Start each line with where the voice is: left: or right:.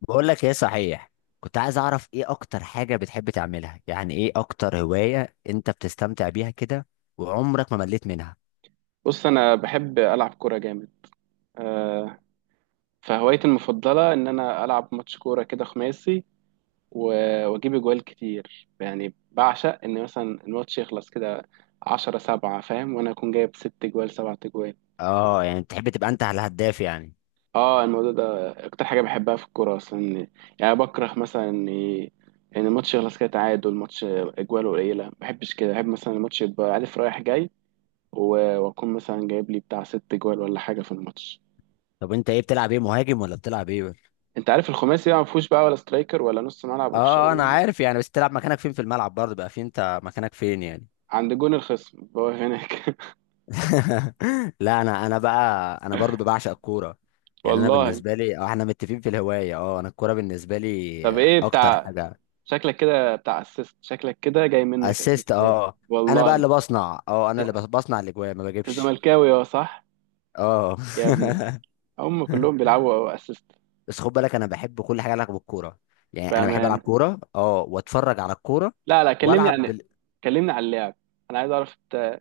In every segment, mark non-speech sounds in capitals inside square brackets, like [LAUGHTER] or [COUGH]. left: بقول لك ايه صحيح. كنت عايز اعرف ايه اكتر حاجة بتحب تعملها، يعني ايه اكتر هواية انت بتستمتع بيها كده، وعمرك ما مليت منها؟
right: بص انا بحب العب كوره جامد. آه، فهوايتي المفضله ان انا العب ماتش كوره كده خماسي. و- واجيب اجوال كتير، يعني بعشق ان مثلا الماتش يخلص كده 10-7، فاهم، وانا اكون جايب 6 اجوال 7 اجوال.
left: اه، يعني بتحب تبقى انت على الهداف يعني.
right: اه، الموضوع ده اكتر حاجه بحبها في الكوره اصلا. يعني بكره مثلا ان الماتش يخلص كده تعادل، ماتش اجوال قليله ما بحبش كده، بحب مثلا الماتش يبقى عارف رايح جاي. و- واكون مثلا جايب لي بتاع 6 اجوال ولا حاجه في الماتش.
left: طب انت ايه بتلعب، ايه، مهاجم ولا بتلعب ايه ولا؟
right: انت عارف الخماسي بقى ما فيهوش بقى ولا سترايكر ولا نص ملعب
left: اه انا
right: والشغل ده.
left: عارف، يعني بس تلعب مكانك فين في الملعب، برضه بقى فين، انت مكانك فين يعني؟
right: عند جون الخصم هو هناك.
left: [LAUGHS] لا انا بقى، انا برضه بعشق الكورة.
right: [LAUGHS]
left: يعني انا
right: والله.
left: بالنسبة لي احنا متفقين في الهواية، انا الكورة بالنسبة لي
right: طب ايه
left: اكتر
right: بتاع،
left: حاجة.
right: شكلك كده بتاع اسيست، شكلك كده جاي منك
left: اسيست
right: اسيستات.
left: اه. انا
right: والله.
left: بقى
right: انت
left: اللي بصنع، انا اللي بصنع الاجوان، ما بجيبش
right: زملكاوي، اه صح.
left: اه.
right: يا ابني، هم كلهم
left: [LAUGHS]
right: بيلعبوا اسيست.
left: بس خد بالك انا بحب كل حاجه لها علاقه بالكوره. يعني انا بحب العب
right: بامان.
left: كوره، واتفرج على الكوره،
right: لا لا، كلمني
left: والعب
right: عن، كلمني عن اللعب. انا عايز اعرف انت،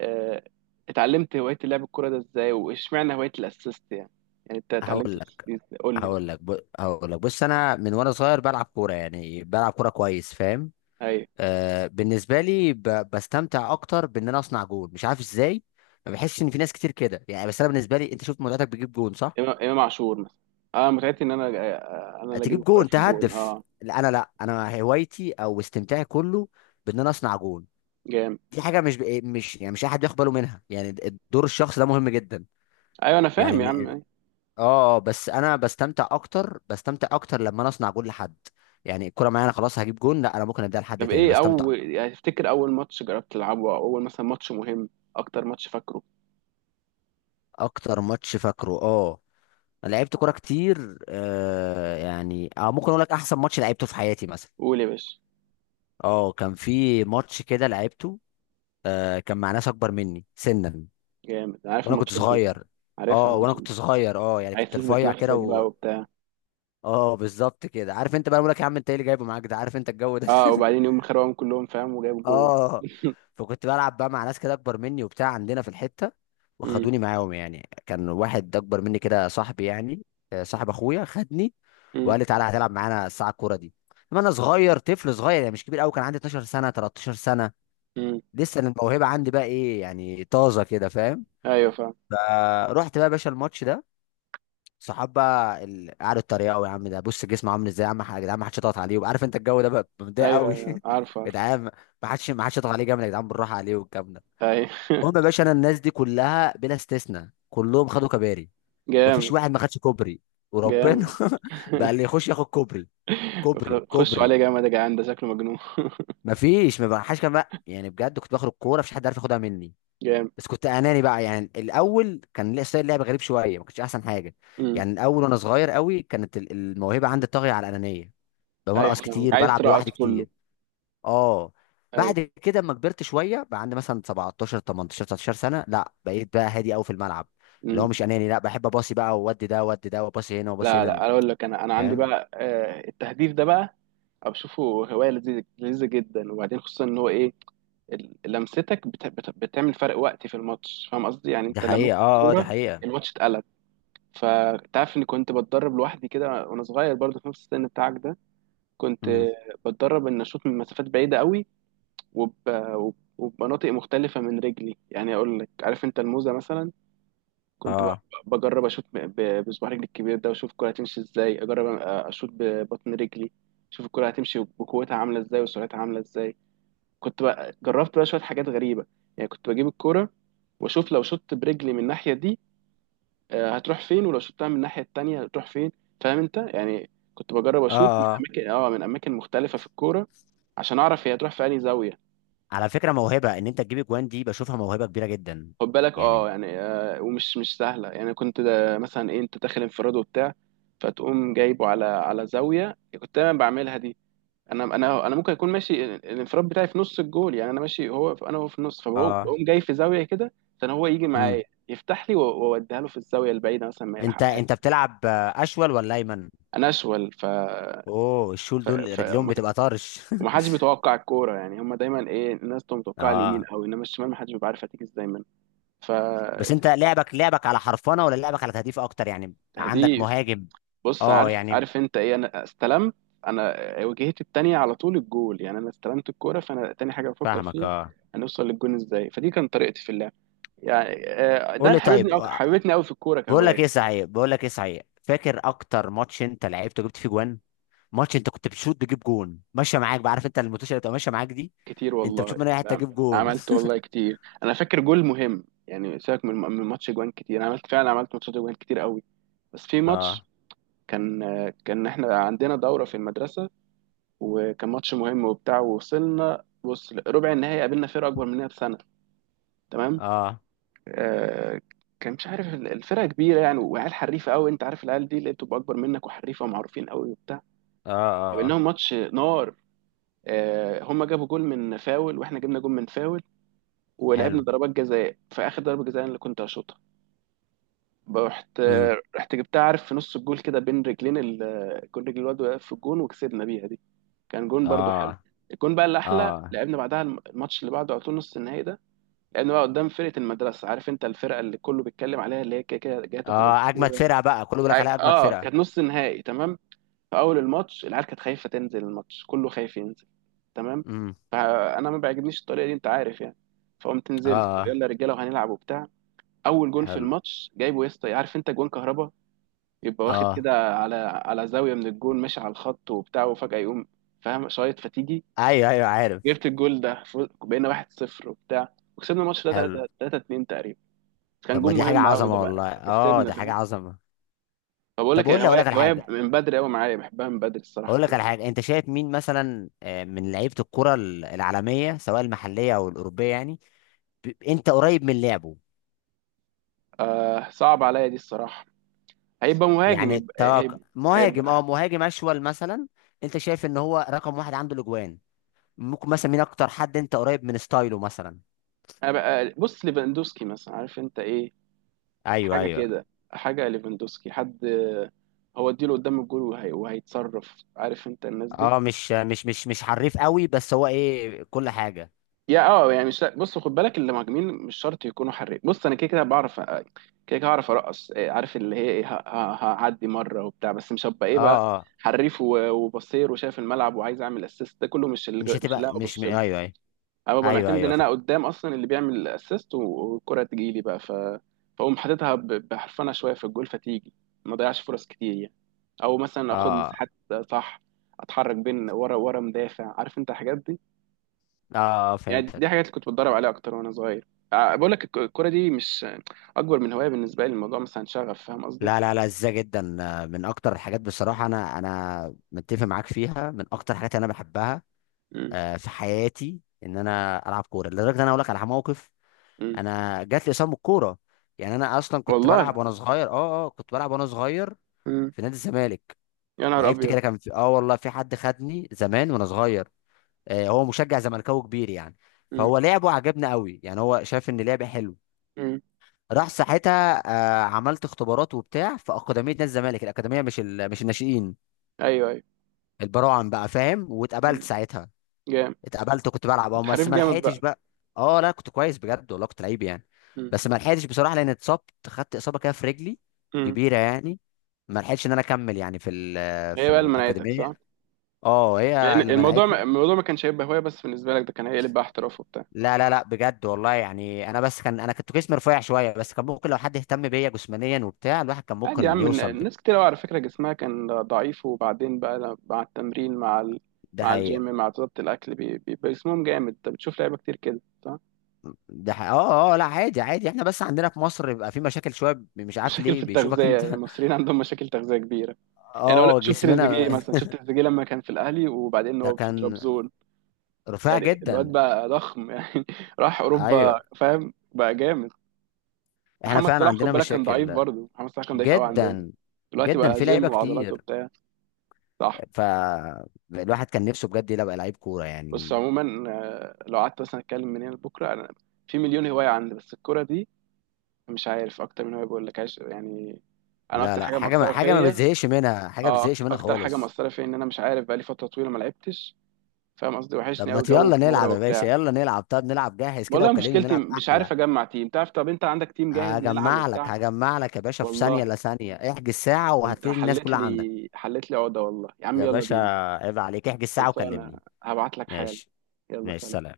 right: اه، اتعلمت هوايه لعب الكوره ده ازاي، واشمعنى هوايه الاسيست يعني. يعني انت اتعلمت
left: هقول لك
right: الاسيست قول لي بقى.
left: هقول لك، بص، انا من وانا صغير بلعب كوره، يعني بلعب كوره كويس، فاهم؟
right: أيوه.
left: آه، بالنسبه لي بستمتع اكتر بان انا اصنع جول، مش عارف ازاي. ما بحسش ان في ناس كتير كده يعني، بس انا بالنسبه لي، انت شفت متعتك بتجيب جول، صح؟
right: امام إمام عاشور مثلا. اه، متعتي ان انا انا اللي اجيب
left: تجيب
right: الكرة
left: جون
right: في الجول،
left: تهدف.
right: اه.
left: لا انا هوايتي او استمتاعي كله بان انا اصنع جون.
right: جام.
left: دي حاجه مش ب... إيه، مش يعني، مش احد بياخد باله منها يعني. دور الشخص ده مهم جدا.
right: ايوه انا
left: يعني
right: فاهم يا عم.
left: إن-
right: أيوة.
left: اه، بس انا بستمتع اكتر، لما انا اصنع جون لحد. يعني الكره معايا، انا خلاص هجيب جون، لا انا ممكن اديها لحد
right: طب
left: تاني
right: ايه
left: بستمتع.
right: اول، يعني تفتكر اول ماتش جربت تلعبه، او اول مثلا ماتش مهم، اكتر ماتش فاكره.
left: اكتر ماتش فاكره اه. انا لعبت كوره كتير، آه يعني، ممكن اقول لك احسن ماتش لعبته في حياتي مثلا.
right: قول يا باشا.
left: اه، كان في ماتش كده لعبته، آه، كان مع ناس اكبر مني سنا،
right: جامد، أنا عارف
left: وانا كنت
right: الماتشات دي،
left: صغير
right: عارفها
left: اه وانا
right: الماتشات دي.
left: كنت صغير. اه يعني،
right: عايز
left: كنت
right: تثبت
left: رفيع كده
right: نفسك بقى وبتاع.
left: اه، بالظبط كده. عارف انت بقى، بقول لك يا عم انت ايه اللي جايبه معاك ده، عارف انت الجو ده.
right: اه، وبعدين يوم خربهم كلهم فاهم وجايب
left: [LAUGHS]
right: جول.
left: اه.
right: [LAUGHS]
left: فكنت بلعب بقى مع ناس كده اكبر مني وبتاع عندنا في الحته،
right: مم.
left: وخدوني معاهم. يعني كان واحد اكبر مني كده صاحبي يعني، آه، صاحب اخويا خدني،
right: مم.
left: وقال لي تعالى هتلعب معانا الساعه الكوره دي، لما انا صغير، طفل صغير يعني، مش كبير قوي. كان عندي 12 سنه، 13 سنه.
right: مم.
left: لسه الموهبه عندي بقى ايه يعني، طازه كده، فاهم؟
right: ايوه فاهم.
left: فرحت بقى يا باشا الماتش ده. صحاب بقى قعدوا اتريقوا، يا عم ده بص جسمه عامل ازاي، يا عم يا جدعان ما حدش يضغط عليه، وعارف انت الجو ده بقى، مضايق
right: ايوه
left: قوي. [LAUGHS] يا
right: ايوه، عارف عارف.
left: جدعان، ما حدش يضغط عليه جامد، يا جدعان بالراحه عليه والكلام ده.
right: ايوه.
left: المهم يا
right: [LAUGHS]
left: باشا، انا الناس دي كلها بلا استثناء كلهم خدوا كباري. مفيش
right: جامد.
left: واحد ما خدش كوبري، وربنا.
right: جامد.
left: [LAUGHS] بقى اللي يخش ياخد كوبري، كوبري،
right: [LAUGHS] خشوا
left: كوبري.
right: عليه جامد يا جدعان، ده شكله مجنون. [LAUGHS]
left: مفيش، ما بقاش كمان يعني، بجد. كنت باخد الكوره، مفيش حد عارف ياخدها مني.
right: جامد.
left: بس كنت اناني بقى يعني الاول، كان ليه ستايل لعب غريب شويه، ما كانش احسن حاجه.
right: امم.
left: يعني الاول وانا صغير قوي، كانت الموهبه عندي طاغيه على الانانيه.
right: ايوه
left: بمرقص
right: فاهمك،
left: كتير،
right: عايز
left: بلعب
right: ترقص
left: لوحدي
right: كله.
left: كتير اه. بعد
right: ايوه.
left: كده اما كبرت شويه، بقى عندي مثلا 17، 18، 19 سنه، لا بقيت بقى هادي قوي في الملعب، اللي هو مش
right: امم.
left: اناني. لا بحب اباصي بقى، وودي ده ودي ده، وباصي هنا وباصي
right: لا
left: هنا،
right: لا، اقول لك، انا انا عندي
left: فاهم؟
right: بقى، التهديف ده بقى أنا بشوفه هوايه لذيذه، لذيذه جدا. وبعدين خصوصا ان هو ايه، لمستك بت بت بتعمل فرق وقت في الماتش، فاهم قصدي؟ يعني
left: دي
right: انت
left: حقيقة،
right: لمست
left: اه، اه، دي
right: الكوره
left: حقيقة.
right: الماتش اتقلب. فانت عارف اني كنت بتدرب لوحدي كده وانا صغير برضه، في نفس السن بتاعك ده كنت
left: امم،
right: بتدرب ان اشوط من مسافات بعيده قوي. وب... وب- وبمناطق مختلفه من رجلي. يعني اقول لك، عارف انت الموزه مثلا؟ كنت ب-
left: اه،
right: بجرب اشوط بصباح رجلي الكبير ده واشوف الكرة هتمشي ازاي، اجرب اشوط ببطن رجلي اشوف الكرة هتمشي بقوتها عاملة ازاي وسرعتها عاملة ازاي. كنت بقى جربت بقى شوية حاجات غريبة. يعني كنت بجيب الكرة واشوف لو شطت برجلي من الناحية دي هتروح فين، ولو شطتها من الناحية التانية هتروح فين، فاهم انت يعني. كنت بجرب
left: اه،
right: اشوط من
left: اه.
right: اماكن، اه، من اماكن مختلفة في الكورة عشان اعرف هي هتروح في انهي زاوية.
left: على فكره، موهبه ان انت تجيب اجوان دي، بشوفها موهبه كبيره جدا
right: خد بالك
left: يعني.
right: اه، يعني آه، ومش مش سهله. يعني كنت ده مثلا ايه، انت داخل انفراد وبتاع، فتقوم جايبه على زاويه، كنت انا بعملها دي. انا ممكن اكون ماشي الانفراد بتاعي في نص الجول، يعني انا ماشي هو، انا هو في النص، فبقوم
left: اه،
right: جاي في زاويه كده عشان هو يجي معايا يفتح لي و- واوديها له في الزاويه البعيده مثلا ما
left: انت
right: يلحقهاش.
left: بتلعب آه، اشول ولا ايمن؟
right: انا اشول، ف
left: اوه، الشول دول رجليهم
right: ما ك-
left: بتبقى طرش.
right: ومحدش بيتوقع الكوره، يعني هم دايما ايه، الناس تبقى
left: [LAUGHS]
right: متوقعه اليمين
left: اه.
right: قوي، انما الشمال محدش بيبقى عارف هتيجي ازاي منه. ف-
left: بس انت، لعبك على حرفنه ولا لعبك على تهديف اكتر، يعني عندك
right: دي
left: مهاجم؟
right: بص،
left: اه
right: عارف
left: يعني،
right: عارف انت ايه، انا استلمت، انا واجهتي التانية على طول الجول، يعني انا استلمت الكورة فانا تاني حاجة بفكر
left: فاهمك
right: فيها
left: اه.
right: هنوصل للجون ازاي. فدي كانت طريقتي في اللعب. يعني ده
left: قول لي
right: اللي
left: طيب،
right: حبيبني أو
left: آه.
right: حبيبتني قوي في الكورة
left: بقول
right: كهواية.
left: لك ايه صحيح، فاكر اكتر ماتش انت لعبته جبت فيه جوان؟ ماتش انت كنت بتشوط تجيب جون، ماشيه معاك بقى، عارف انت الموتوشه اللي بتبقى ماشيه معاك دي،
right: كتير
left: انت بتشوف
right: والله،
left: من اي حته
right: نعم.
left: تجيب جون.
right: عملت
left: [LAUGHS]
right: والله كتير، انا فاكر جول مهم، يعني سيبك من ماتش جوان كتير، انا عملت فعلا، عملت ماتشات جوان كتير قوي. بس في ماتش
left: اه،
right: كان كان احنا عندنا دورة في المدرسة، وكان ماتش مهم وبتاع، ووصلنا بص ربع النهائي قابلنا فرقة أكبر مننا بسنة. تمام.
left: اه،
right: آه، كان مش عارف، الفرقه كبيره يعني، وعيال حريفه قوي، انت عارف العيال دي اللي بتبقى اكبر منك وحريفه ومعروفين قوي وبتاع.
left: اه، اه.
right: قابلناهم ماتش نار. آه، هم جابوا جول من فاول واحنا جبنا جول من فاول، ولعبنا
left: حلو.
right: ضربات جزاء. في اخر ضربه جزاء انا اللي كنت هشوطها. رحت
left: امم،
right: رحت جبتها عارف، في نص الجول كده بين رجلين كل رجل الواد واقف في الجون، وكسبنا بيها دي. كان جون برضو حلو.
left: اه،
right: الجون بقى الاحلى
left: اه،
right: لعبنا بعدها الماتش اللي بعده على طول، نص النهائي ده. لعبنا بقى قدام فرقه المدرسه، عارف انت الفرقه اللي كله بيتكلم عليها، اللي هي كده كده جايه تاخد
left: اه. اجمد
right: البطوله.
left: فرقه بقى، كله بيقول لك عليها اجمد
right: اه
left: فرقه.
right: كانت نص نهائي، تمام. في اول الماتش العيال كانت خايفه تنزل، الماتش كله خايف ينزل، تمام.
left: امم،
right: فانا ما بيعجبنيش الطريقه دي، انت عارف يعني. فقمت
left: اه،
right: نزلت،
left: آه.
right: يلا يا رجاله وهنلعب وبتاع. اول جون في
left: حلو.
right: الماتش جايبه يا اسطى، عارف انت جون كهربا؟ يبقى واخد
left: اه،
right: كده على زاويه من الجون، ماشي على الخط وبتاع، وفجاه يقوم فاهم شايط، فتيجي.
left: ايوه، ايوه عارف.
right: جبت الجول ده بقينا 1-0 وبتاع، وكسبنا الماتش ده
left: حلو.
right: 3 3-2 تقريبا. كان
left: طب ما
right: جون
left: دي حاجه
right: مهم قوي ده
left: عظمه
right: بقى
left: والله، اه
right: كسبنا،
left: دي حاجه
right: فاهم.
left: عظمه.
right: بقول
left: طب
right: لك
left: قول لي، اقول
right: هواية،
left: لك على
right: هواية
left: حاجه،
right: من بدري قوي معايا بحبها من بدري الصراحة، الكورة.
left: انت شايف مين مثلا، آه، من لعيبه الكره العالميه، سواء المحليه او الاوروبيه يعني، انت قريب من لعبه.
right: آه صعب عليا دي الصراحة. هيبقى مهاجم،
left: يعني
right: يبقى
left: توقع مهاجم، اه
right: هيبقى,
left: مهاجم اشول مثلا. انت شايف ان هو رقم واحد عنده الاجوان؟ ممكن مثلا مين اكتر حد انت قريب من ستايله مثلا؟
right: هيبقى بص ليفاندوسكي مثلا، عارف انت ايه،
left: ايوه،
right: حاجة
left: ايوه.
right: كده، حاجة ليفاندوسكي، حد هو اديله قدام الجول وهي وهيتصرف، عارف انت الناس دي.
left: اه، مش حريف قوي، بس هو ايه كل حاجه.
right: يا اه، يعني مش، بص خد بالك المهاجمين مش شرط يكونوا حريف. بص انا كده كده بعرف كده، كده هعرف ارقص عارف اللي هي ايه، هعدي مره وبتاع، بس مش هبقى ايه
left: اه،
right: بقى
left: اه،
right: حريف و- وبصير وشايف الملعب وعايز اعمل اسيست، ده كله مش
left: مش
right: اللي
left: هتبقى
right: أنا
left: مش م...
right: ببص له.
left: ايوه، ايوه.
right: انا ببقى
left: ايوه،
right: معتمد ان
left: ايوه،
right: انا
left: فهمت.
right: قدام اصلا، اللي بيعمل اسيست والكره تجي لي بقى، ف فاقوم حاططها بحرفنه شويه في الجول، فتيجي. ما ضيعش فرص كتير يعني، او مثلا اخد
left: اه،
right: مساحات، صح، اتحرك بين ورا مدافع، عارف انت الحاجات دي.
left: اه، آه،
right: يعني دي
left: فهمتك.
right: حاجات اللي كنت بتدرب عليها اكتر وانا صغير. آه، بقول لك الكوره دي مش اكبر من هوايه بالنسبه لي، الموضوع مثلا شغف، فاهم قصدي.
left: لا، لا، لا، ازاي، جدا. آه، من اكتر الحاجات بصراحه، انا متفق معاك فيها، من اكتر الحاجات اللي انا بحبها.
right: مم.
left: آه، في حياتي، ان انا العب كوره، لدرجه ان انا اقول لك على موقف.
right: مم.
left: انا جات لي اصابه الكوره. يعني انا اصلا
right: والله.
left: كنت بلعب وانا صغير
right: مم.
left: في نادي الزمالك.
right: يا نهار
left: لعبت
right: ابيض.
left: كده، كان في اه، والله في حد خدني زمان وانا صغير. آه، هو مشجع زملكاوي كبير يعني،
right: مم.
left: فهو لعبه عجبنا قوي، يعني هو شاف ان لعبه حلو.
right: مم.
left: راح ساعتها، آه، عملت اختبارات وبتاع في اكاديميه نادي الزمالك، الاكاديميه مش الناشئين،
right: ايوه ايوه.
left: البراعم بقى، فاهم، واتقبلت
right: مم.
left: ساعتها.
right: جامد.
left: اتقبلت كنت بلعب اه،
right: كنت
left: بس
right: حريف
left: ما
right: جامد
left: لحقتش
right: بقى.
left: بقى. اه، لا كنت كويس بجد والله، كنت لعيب يعني.
right: مم.
left: بس ما لحقتش بصراحه، لان اتصبت، خدت اصابه كده في رجلي
right: مم.
left: كبيره يعني. ما لحقتش ان انا اكمل يعني
right: هي
left: في
right: بقى اللي منعتك،
left: الاكاديميه.
right: صح.
left: اه، هي
right: يعني
left: اللي
right: الموضوع
left: منعتني.
right: الموضوع ما كانش هيبقى هوايه بس بالنسبه لك، ده كان هيقلب بقى احتراف وبتاع.
left: لا، لا، لا، بجد والله. يعني انا بس كان، انا كنت جسمي رفيع شويه، بس كان ممكن لو حد اهتم بيا جسمانيا وبتاع، الواحد كان
right: عادي يا
left: ممكن
right: عم،
left: يوصل بك.
right: ناس كتير قوي على فكره جسمها كان ضعيف، وبعدين بقى مع التمرين، مع
left: ده
right: مع الجيم،
left: حقيقة.
right: مع ضبط الاكل بيبقى جسمهم جامد، انت بتشوف لعيبه كتير كده، صح؟
left: ده حقيقة. اه، اه، لا عادي عادي. احنا بس عندنا في مصر بيبقى في مشاكل شويه، مش عارف
right: مشاكل في
left: ليه
right: التغذية،
left: بيشوفك انت.
right: يعني
left: [LAUGHS]
right: المصريين عندهم مشاكل تغذية كبيرة. يعني أقول لك،
left: اه
right: شوف تريزيجيه
left: جسمنا.
right: مثلا، شوف
left: [LAUGHS]
right: تريزيجيه لما كان في الأهلي وبعدين
left: ده
right: هو في
left: كان
right: ترابزون،
left: رفيع
right: يعني الواد
left: جدا.
right: بقى ضخم يعني [LAUGHS] راح أوروبا،
left: ايوه.
right: فاهم، بقى جامد.
left: احنا
right: محمد
left: فعلا
right: صلاح خد
left: عندنا
right: بالك كان ضعيف،
left: مشاكل،
right: برضه محمد صلاح كان ضعيف قوي عندنا،
left: جدا
right: دلوقتي
left: جدا،
right: بقى
left: في لعيبه
right: جيم وعضلات
left: كتير.
right: وبتاع، صح.
left: فالواحد كان نفسه بجد يبقى لعيب كوره
right: بس
left: يعني.
right: عموما، آه، لو قعدت مثلا اتكلم من هنا لبكره، انا في مليون هوايه عندي، بس الكوره دي مش عارف، اكتر من هوايه، بقول لك عايش يعني، انا
left: لا،
right: اكتر
left: لا،
right: حاجه
left: حاجه ما
right: مؤثره
left: حاجه ما
right: فيا.
left: بتزهقش منها، حاجه ما
right: اه
left: بتزهقش منها
right: اكتر حاجه
left: خالص.
right: مأثره فيا ان انا مش عارف بقالي فتره طويله ما لعبتش، فاهم قصدي،
left: طب
right: وحشني
left: ما
right: قوي جو
left: يلا
right: الكوره
left: نلعب يا باشا،
right: وبتاع.
left: يلا نلعب طب نلعب جاهز كده
right: والله
left: وكلمني
right: مشكلتي
left: نلعب
right: مش
left: احلى.
right: عارف اجمع تيم، تعرف، طب انت عندك تيم جاهز نلعب
left: هجمع لك
right: وبتاع؟
left: هجمع لك يا باشا في ثانية،
right: والله
left: لا ثانية، احجز ساعة
right: انت
left: وهتلاقي الناس
right: حليت
left: كلها عندك.
right: لي، حليت لي عقده والله يا عم،
left: يا
right: يلا
left: باشا،
right: بينا.
left: عيب عليك، احجز ساعة
right: خلصانه،
left: وكلمني.
right: هبعت لك حالا.
left: ماشي.
right: يلا
left: ماشي،
right: سلام.
left: سلام.